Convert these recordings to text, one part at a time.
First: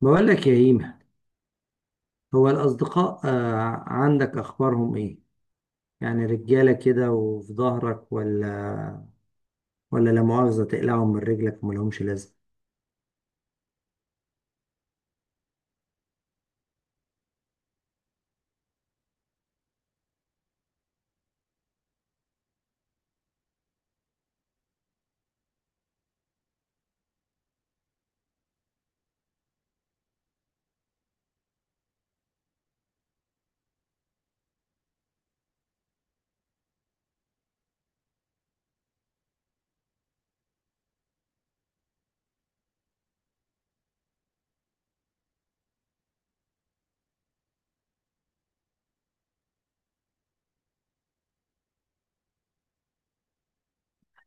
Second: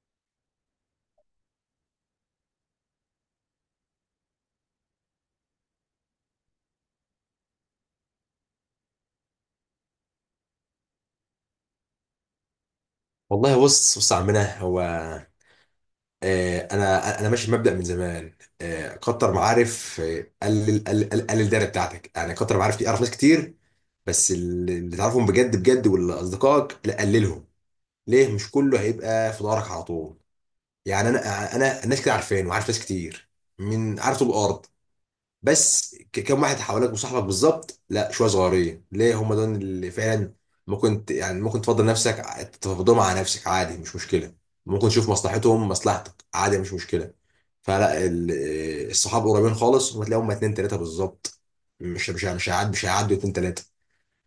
بقول لك يا إيمة، هو الأصدقاء عندك أخبارهم إيه؟ يعني رجالة كده وفي ظهرك، ولا لا مؤاخذة تقلعهم من رجلك وملهمش لازمة. والله، بص يا عمنا، هو انا ماشي بمبدأ من زمان. كتر معارف. قلل قلل قلل قلل الدايره بتاعتك، يعني كتر معارف دي اعرف ناس كتير. بس اللي تعرفهم بجد بجد، واللي اصدقائك لا قللهم. ليه؟ مش كله هيبقى في دارك على طول. يعني انا الناس كده عارفين، وعارف ناس كتير من عارف طول الارض. بس كم واحد حواليك وصاحبك بالظبط؟ لا، شويه صغيرين، ليه هم دول اللي فعلا ممكن يعني ممكن تفضل نفسك، تفضلهم على نفسك، عادي مش مشكله. ممكن تشوف مصلحتهم مصلحتك، عادي مش مشكله. فلا الصحاب قريبين خالص، وتلاقيهم هم تلاقيهم اتنين تلاته بالظبط. مش هيعدوا اتنين تلاته.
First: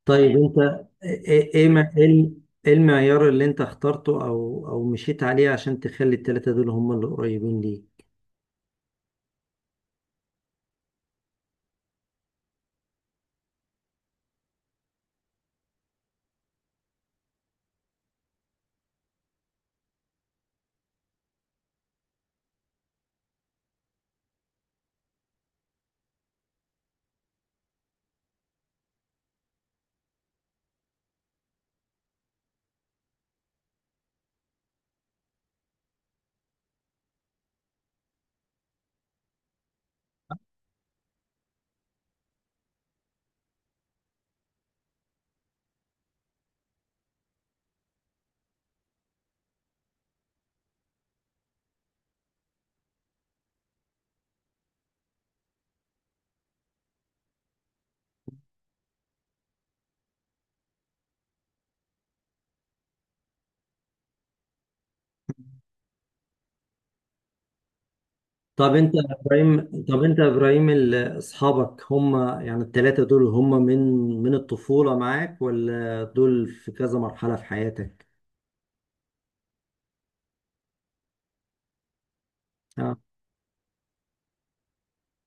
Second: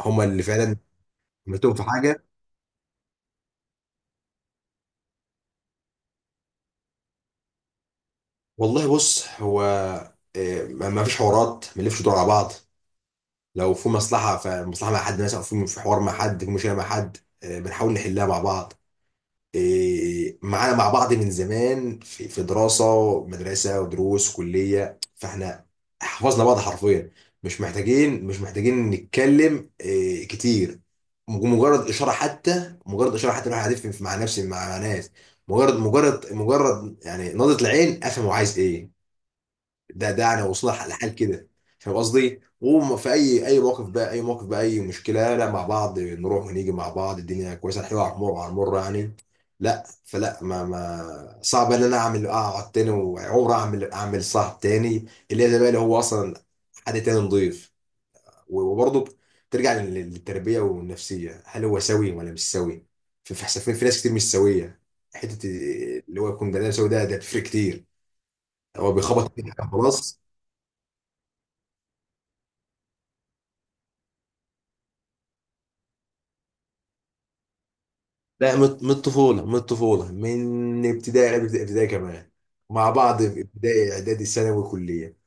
هم طيب، اللي أنت فعلا إيه إيه إيه عملتهم في ما- إيه حاجه. ال- إيه المعيار اللي أنت اخترته أو مشيت عليه عشان تخلي التلاتة دول هم اللي قريبين ليك؟ والله بص هو، ما فيش حوارات، ما نلفش دور على بعض. لو في مصلحه، فمصلحه مع حد مثلا، او في حوار مع حد، في مشكله مع حد، بنحاول نحلها مع بعض. معانا مع بعض من زمان، في دراسه، مدرسه ودروس كليه، فاحنا حفظنا بعض حرفيا. مش محتاجين نتكلم كتير. مجرد اشاره حتى، مجرد اشاره حتى الواحد هيفهم مع نفسه، مع ناس. مجرد يعني نظره العين، افهم هو عايز ايه. ده انا واصلها لحال كده. فاهم قصدي؟ وفي اي اي موقف بقى اي موقف بقى، اي مشكله، لا، مع بعض نروح ونيجي مع بعض، الدنيا كويسه، الحلوه على المر على المر يعني. لا فلا، ما صعب ان انا اقعد تاني، وعمر اعمل صاحب تاني اللي هي زي بقى، اللي هو اصلا حد تاني نضيف. وبرضه ترجع للتربيه والنفسيه، هل هو سوي ولا مش سوي؟ في حسافين، في ناس كتير مش سويه. حته اللي هو يكون بني آدم سوي، ده بيفرق كتير. طب هو أنت يا بيخبط في إبراهيم حاجة طب أنت خلاص. يا إبراهيم، أصحابك هم، يعني التلاتة دول، هم من الطفولة معاك، ولا دول في كذا مرحلة في حياتك؟ لا، من الطفولة، من الطفولة، من ابتدائي، ابتدائي كمان، مع بعض في ابتدائي، اعدادي، ثانوي، كلية.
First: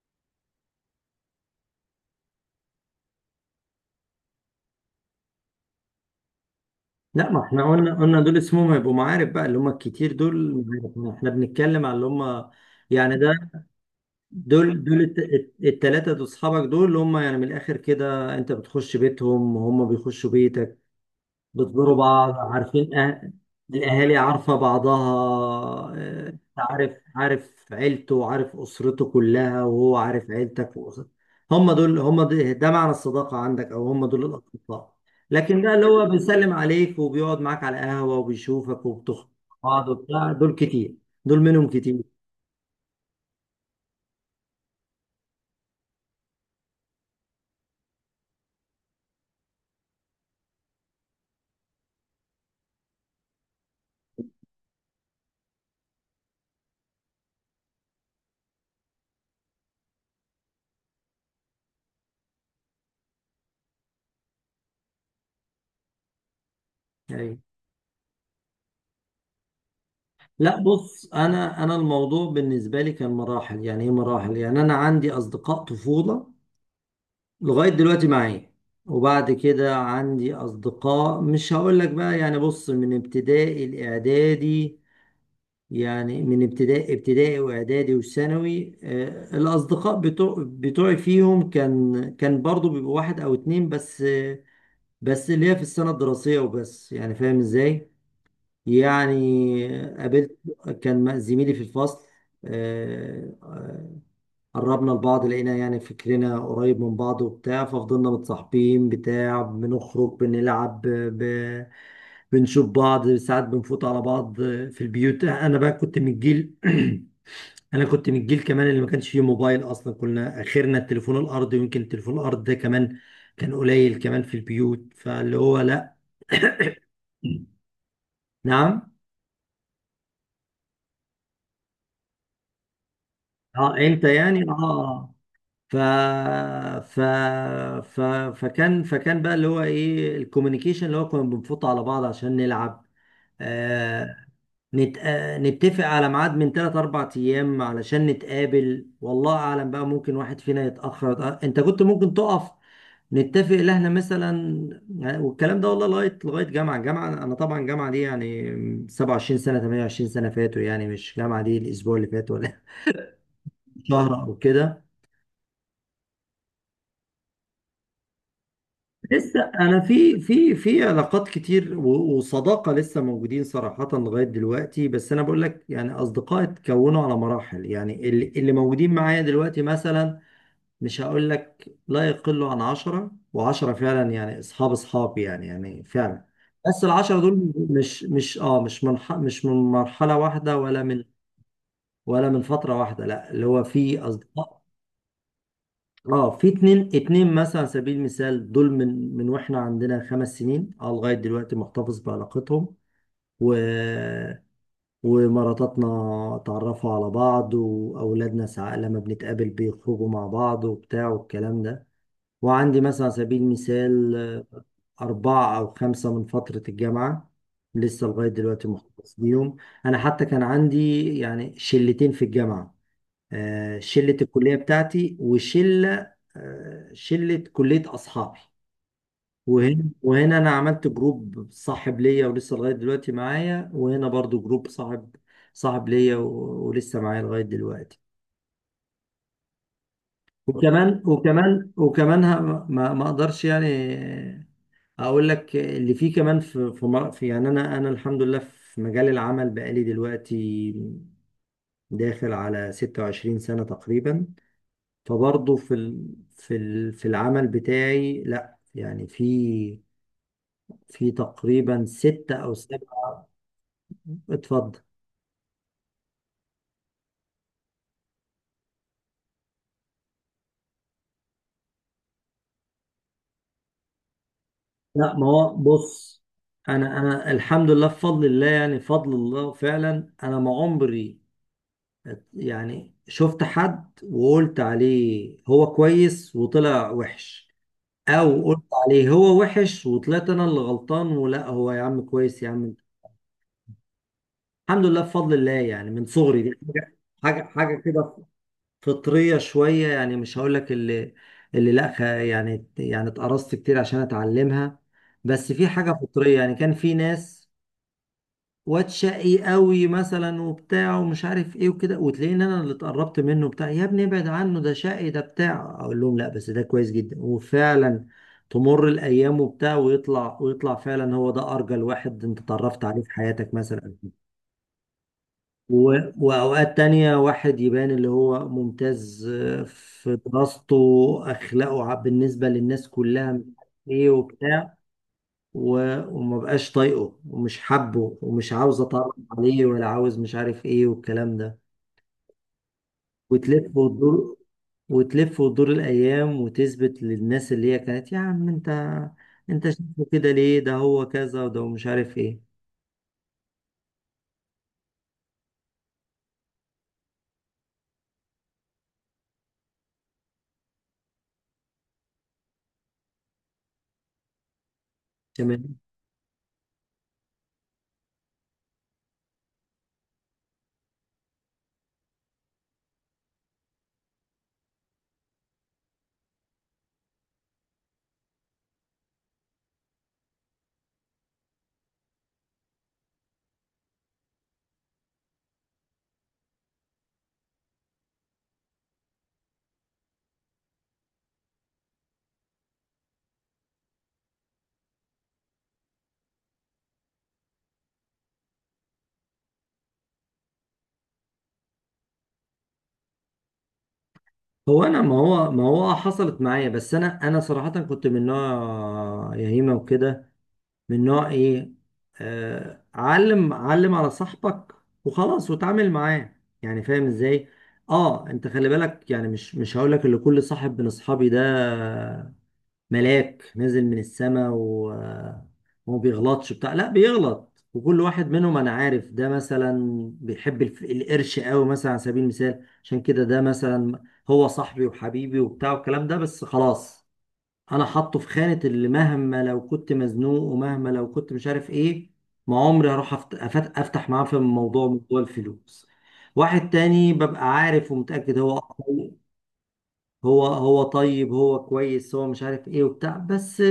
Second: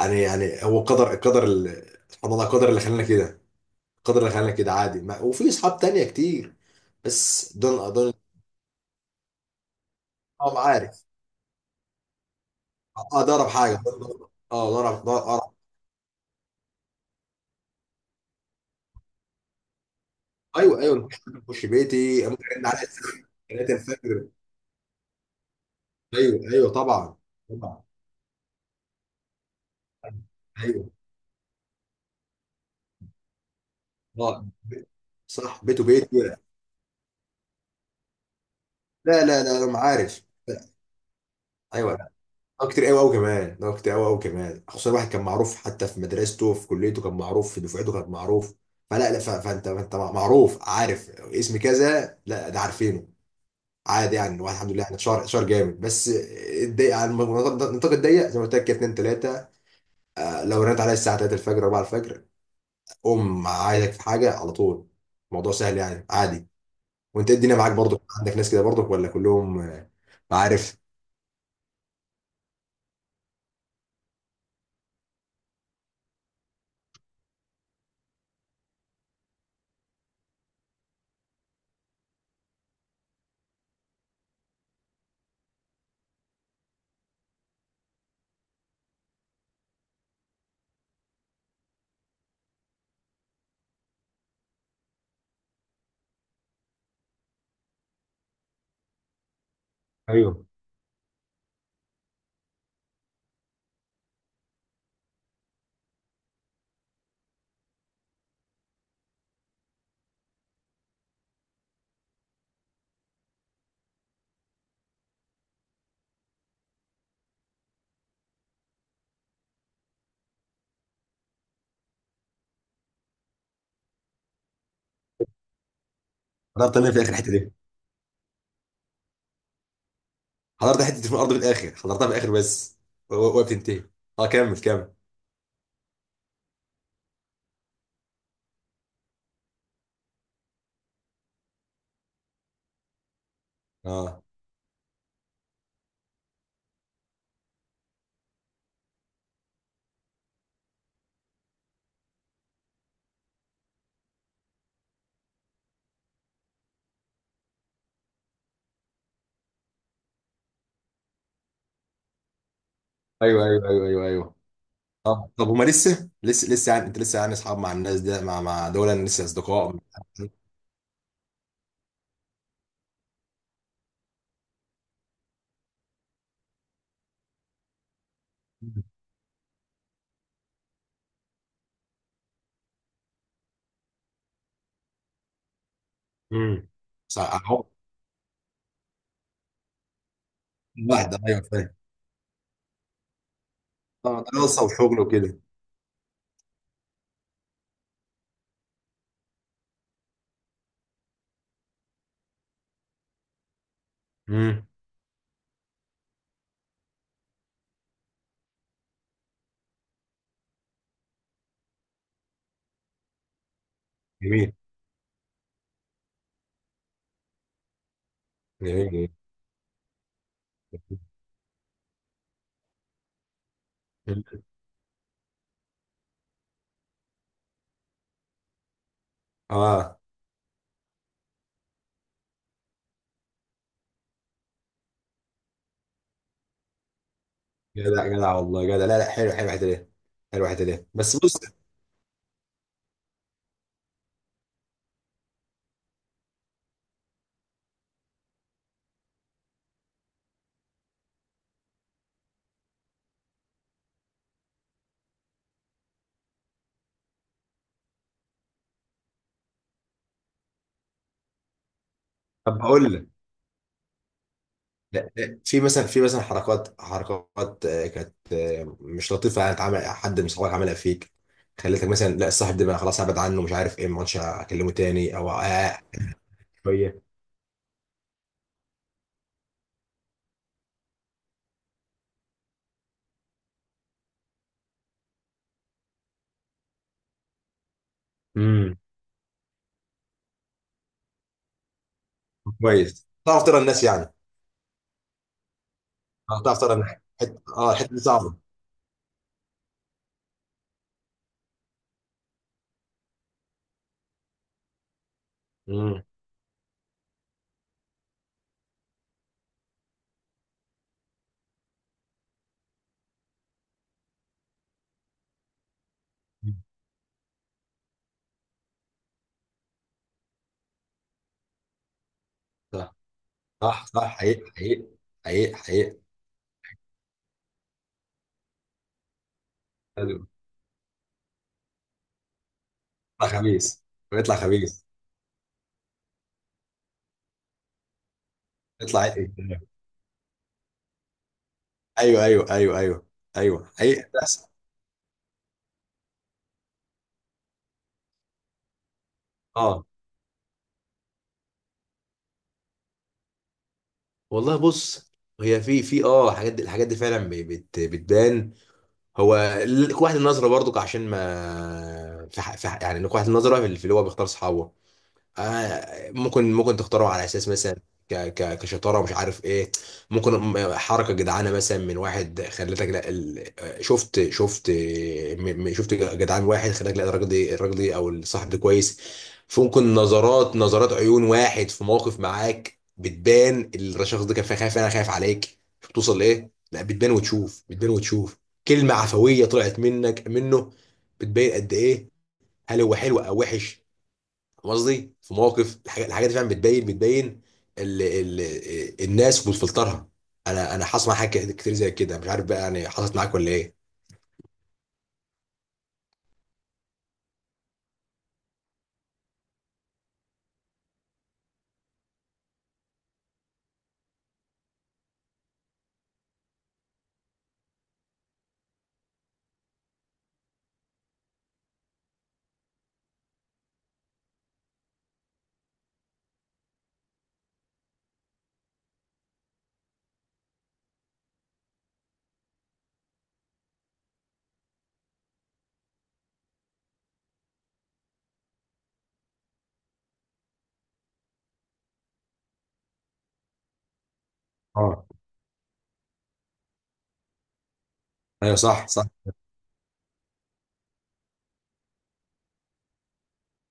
يعني هو سبحان الله، قدر اللي خلانا كده، قدر اللي خلانا كده، عادي. ما وفي اصحاب تانية كتير، لا، ما بس احنا دول قلنا دول. قلنا دول اسمهم هيبقوا معارف بقى، اللي هم الكتير اه، دول. عارف. معارف. احنا بنتكلم على اللي هم، يعني اه، ده اقرب ده، حاجة، ده اقرب، ده اقرب. التلاتة دول، اصحابك، دول اللي هم يعني من الاخر كده انت بتخش بيتهم وهم بيخشوا بيتك، ايوه، ايوه، ممكن حد يخش بتزوروا بيتي، بعض، ممكن ارن عليه عارفين. الساعة أه... 3 الأهالي الفجر. عارفة بعضها، ايوه، ايوه، عارف طبعا، عارف طبعا، عيلته وعارف أسرته كلها، وهو عارف عيلتك ايوه. وأسرتك. هم دول، ده معنى الصداقة عندك، أو هم دول اه الأصدقاء؟ لكن صح، ده بيته اللي هو بيتي، لا. بيسلم عليك وبيقعد معاك على القهوة وبيشوفك وبتخرجوا لا، لا، مع انا بعض عارف. وبتاع، دول كتير، دول منهم ايوه. كتير، اه، كتير قوي قوي كمان، خصوصا الواحد كان معروف، حتى في مدرسته، في كليته كان معروف، في دفعته كان معروف. فلا لا، فانت معروف، عارف اسم كذا، لا ده عارفينه، عادي يعني. الواحد الحمد لله، احنا شهر شهر جامد بس، الضيق على النطاق الضيق زي ما قلت لك كده، 2 3. لو رنت عليا الساعه 3 الفجر، 4 الفجر، قوم عايزك في حاجه على طول، الموضوع سهل يعني، عادي. وانت إيه يعني. الدنيا معاك برضك، عندك ناس كده برضك ولا كلهم لا، عارف؟ بص، أنا الموضوع بالنسبة لي كان مراحل، يعني إيه مراحل، يعني أنا عندي أصدقاء طفولة لغاية دلوقتي معايا، وبعد كده عندي أصدقاء، مش هقول لك بقى، يعني بص، من ابتدائي الإعدادي، يعني من ابتدائي وإعدادي وثانوي. الأصدقاء بتوعي فيهم، كان برضو بيبقوا واحد أو اتنين بس، بس اللي هي في السنة الدراسية وبس، يعني فاهم إزاي؟ يعني قابلت، ايوه. كان زميلي في الفصل، آه، قربنا لبعض، لقينا يعني فكرنا قريب من بعض وبتاع، ففضلنا متصاحبين بتاع، بنخرج بنلعب، بنشوف بعض ساعات، بنفوت على بعض في البيوت. انا بقى كنت من الجيل انا كنت من الجيل كمان اللي ما كانش فيه موبايل اصلا، كنا اخرنا التليفون الارضي، ويمكن التليفون الارضي ده كمان كان قليل كمان في البيوت، فاللي هو لا. انا بتعمل في اخر الحته، نعم. حضرت حته في الارض في الاخر، حضرتها في الاخر بس وقت اه تنتهي. انت اه، يعني. كمل كمل. اه ف... ف... ف... فكان فكان بقى اللي هو ايه الكوميونيكيشن، اللي هو كنا بنفوت على بعض عشان نلعب. آه... اه، نتفق على ميعاد من ثلاث اربع ايام علشان نتقابل، والله اعلم بقى، ممكن واحد فينا يتأخر، انت كنت ممكن تقف، نتفق ان احنا مثلا. والكلام ده، والله، لغايه جامعه، انا طبعا جامعه دي يعني 27 سنه، 28 سنه فاتوا، يعني مش جامعه دي الاسبوع اللي فات، ولا ايوه، ايوه، ايوه، ايوه، شهر ايوه. او كده. اه طب، هما لسه يعني، انت لسه يعني اصحاب مع الناس ده، مع دول لسه لسه اصدقاء؟ انا في علاقات كتير، وصداقه لسه موجودين صراحه لغايه دلوقتي، بس انا بقول لك يعني اصدقاء اتكونوا على مراحل، يعني اللي موجودين معايا دلوقتي مثلا، مش هقول لك، لا يقلوا عن 10 و10 فعلا يعني اصحابي، يعني فعلا. امم. بس العشرة صح، دول، مش مش اه مش من ح- مش من مرحله واحده ولا من، واحده، ايوه فاهم. ولا من فتره واحده، لا، اللي هو في اه، اصدقاء، دراسه وشغل وكده. اه في اتنين، اتنين مثلا على سبيل المثال دول، من واحنا عندنا 5 سنين، لغايه دلوقتي محتفظ بعلاقتهم، و امم. ومراتاتنا اتعرفوا على بعض، واولادنا ساعات لما بنتقابل بيخرجوا مع بعض وبتاع والكلام ده. وعندي مثلا على سبيل المثال، جميل، اربعه او خمسه من فتره الجامعه لسه لغايه دلوقتي جميل، محتفظ بيهم. انا حتى كان عندي يعني شلتين في الجامعه، شلة جميل. الكلية بتاعتي، وشلة آه، شلة كلية أصحابي، وهنا اه، وهنا أنا عملت جروب صاحب ليا، ولسه لغاية دلوقتي معايا، وهنا برضو جروب صاحب ليا، ولسه معايا لغاية دلوقتي. جدع جدع والله جدع، لا لا، حلو، حلو الحته دي، حلو الحته دي، وكمان بس بص. وكمان وكمان ه- ما ما أقدرش، يعني، أقول لك اللي فيه كمان، يعني أنا الحمد لله في مجال العمل بقالي دلوقتي داخل على 26 سنة تقريبا، فبرضه في العمل بتاعي، لا، يعني في تقريبا ستة أو طب هقول لك. سبعة. اتفضل. لا، لا، في مثلا حركات حركات كانت مش لطيفه يعني، اتعمل حد من صحابك عملها فيك، خليتك مثلا، لا الصاحب ده بقى خلاص ابعد عنه، مش عارف ايه، ما عادش اكلمه لا، تاني، ما او هو بص، أنا شويه. أنا الحمد لله بفضل الله، يعني فضل الله فعلا، أنا ما عمري يعني شفت حد وقلت عليه هو كويس وطلع وحش، أو قلت امم. عليه هو وحش وطلعت أنا اللي غلطان، ولا هو يا عم كويس يا عم. كويس تعرف ترى الناس يعني. الحمد لله بفضل الله، يعني من صغري دي تعرف حاجة ترى الناس. حت... حاجة اه حاجة الحته دي كده، صعبه. فطرية شوية، يعني مش هقولك اللي لا. يعني اتقرصت كتير عشان اتعلمها، بس في حاجة امم. فطرية، يعني كان في ناس، واد شقي قوي مثلا وبتاع ومش عارف ايه وكده، وتلاقيني انا اللي اتقربت منه بتاع، يا ابني ابعد عنه ده شقي ده بتاع، اقول لهم لا بس ده كويس جدا، وفعلا تمر الايام وبتاع ويطلع، ويطلع فعلا هو ده ارجل واحد انت اتعرفت صح، عليه في حياتك صح، مثلا. صح، حقيقي، حقيقي، حقيقي، حقيقي. وأوقات تانية واحد يبان اللي هو ممتاز في حلو. دراسته، أخلاقه بالنسبة للناس يطلع كلها مش خبيث، عارف إيه ويطلع وبتاع، خبيث، وما بقاش طايقه ومش حابه ومش عاوز يطلع. أتعرف عليه ولا عاوز مش عارف إيه والكلام ده، ايوه، ايوه، ايوه، ايوه، ايوه، ايوه وتلف حقيقي وتدور، بس. وتلف وتدور الأيام، وتثبت للناس اللي هي كانت يا عم أنت اه شايفه كده ليه، ده هو كذا وده مش عارف إيه. والله بص، هي في الحاجات دي فعلا ب- بت بتبان. هو قوة النظرة برضك، عشان ما يعني قوة النظرة في اللي هو بيختار صحابه. تمام. ممكن تختاره على اساس مثلا ك ك كشطاره، مش عارف ايه. ممكن حركه جدعانه مثلا من واحد خلتك، لا ال... آه، شفت. شفت جدعان واحد خلاك، لا الراجل ده، الراجل ده او الصاحب ده كويس. فممكن نظرات نظرات عيون واحد في موقف معاك بتبان، الشخص ده كان خايف، انا خايف عليك شوف توصل لايه، لا بتبان وتشوف، بتبان وتشوف. كلمه عفويه طلعت منك منه، بتبين قد ايه، هل هو حلو او وحش. فاهم قصدي؟ في مواقف، الحاجات دي فعلا بتبين، بتبين ال ال الناس وبتفلترها. انا حصل معايا حاجات كتير كتير زي كده، مش عارف بقى يعني، حصلت معاك ولا ايه؟ هو انا، ما هو حصلت معايا، بس انا صراحة كنت من نوع يهيمة وكده، من نوع ايه، علم علم على صاحبك وخلاص وتعامل معاه، يعني فاهم ازاي. اه انت خلي بالك، يعني مش هقول لك اللي كل صاحب من اصحابي ده ملاك نزل من السماء، وما بيغلطش بتاع، لا بيغلط، وكل واحد منهم انا عارف. ده مثلا بيحب القرش قوي مثلا على سبيل المثال، عشان كده ده مثلا هو صاحبي وحبيبي وبتاع والكلام ده، بس خلاص، انا حاطه في خانة اللي مهما لو كنت مزنوق ومهما لو كنت مش عارف ايه، ما عمري هروح افتح معاه في موضوع اه موضوع الفلوس. واحد تاني ببقى عارف ومتأكد ايوه، هو صح، صح، أقوى، هو طيب، هو كويس، هو مش عارف ايه وبتاع، بس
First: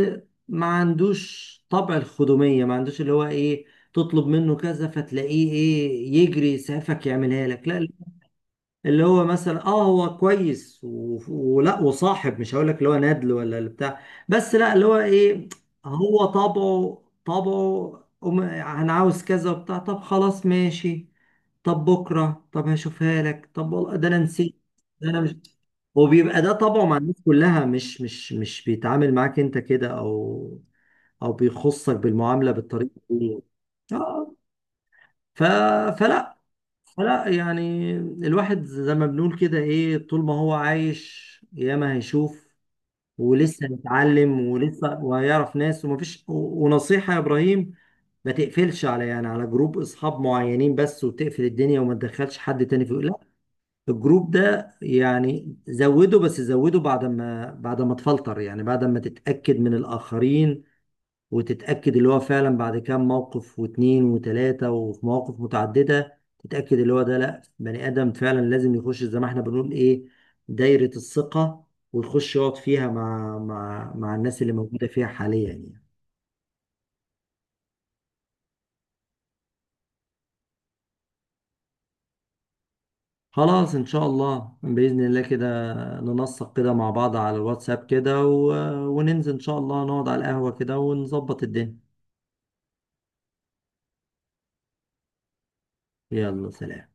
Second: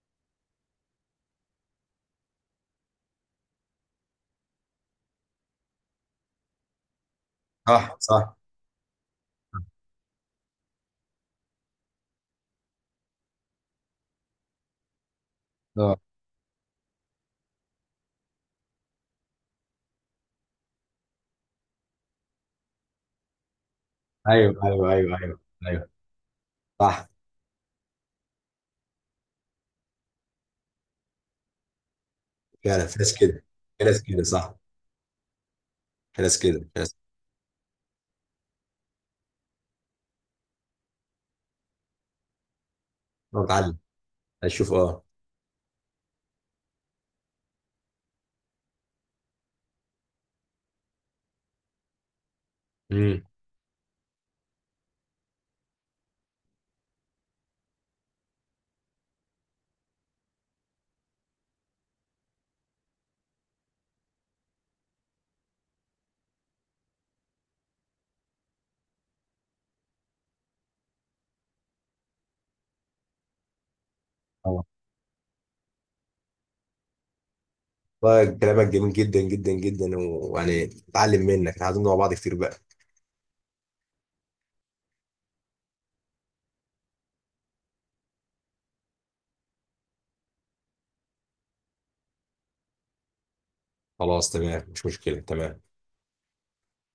ما عندوش طبع الخدومية، ما عندوش اللي هو ايه تطلب منه كذا فتلاقيه ايه يجري يسعفك يعملها لك، لا صح، صح. اللي هو مثلا، هو كويس، ولا وصاحب، مش هقول لك اللي هو نادل ولا اللي بتاع، بس لا، اللي هو ايه، اه، هو طبعه، أم- انا عاوز كذا وبتاع، طب خلاص ماشي، طب بكره، طب هشوفها لك، طب والله ده انا نسيت، ايوه، ايوه، ده ايوه، انا مش، ايوه، ايوه وبيبقى ده طبعه مع صح. الناس كلها، مش بيتعامل معاك انت كده او بيخصك بالمعامله فعلا بالطريقه في ناس دي. كده، في ناس كده، آه، صح. ف... في فلا ناس كده، في ناس. لا يعني الواحد زي ما بنقول كده، ايه، طول ما هو عايش ياما هيشوف، بالظبط ولسه اتعلم، هيتعلم، اشوف، ولسه اه. وهيعرف ناس ومفيش، ونصيحة يا ابراهيم، ما تقفلش على يعني على جروب اصحاب معينين بس وتقفل الدنيا وما تدخلش حد تاني فيه. لا، امم. الجروب ده يعني زوده بس، زوده بعد ما تفلتر، يعني بعد ما تتأكد من الآخرين، وتتأكد اللي هو فعلا بعد كام موقف، واتنين، وتلاتة، وفي مواقف متعددة تتأكد اللي هو ده، لأ، بني آدم فعلا لازم يخش زي ما احنا بنقول إيه، دايرة الثقة، ويخش يقعد فيها مع الناس اللي اه، موجودة فيها حاليا، يعني. والله كلامك جميل جدا جدا جدا، ويعني اتعلمنا مع بعض كتير بقى. خلاص، إن شاء الله، بإذن الله كده ننسق كده مع بعض على الواتساب كده، وننزل إن شاء الله نقعد على القهوة كده ونظبط الدنيا. خلاص، تمام مش مشكلة، تمام. يلا سلام.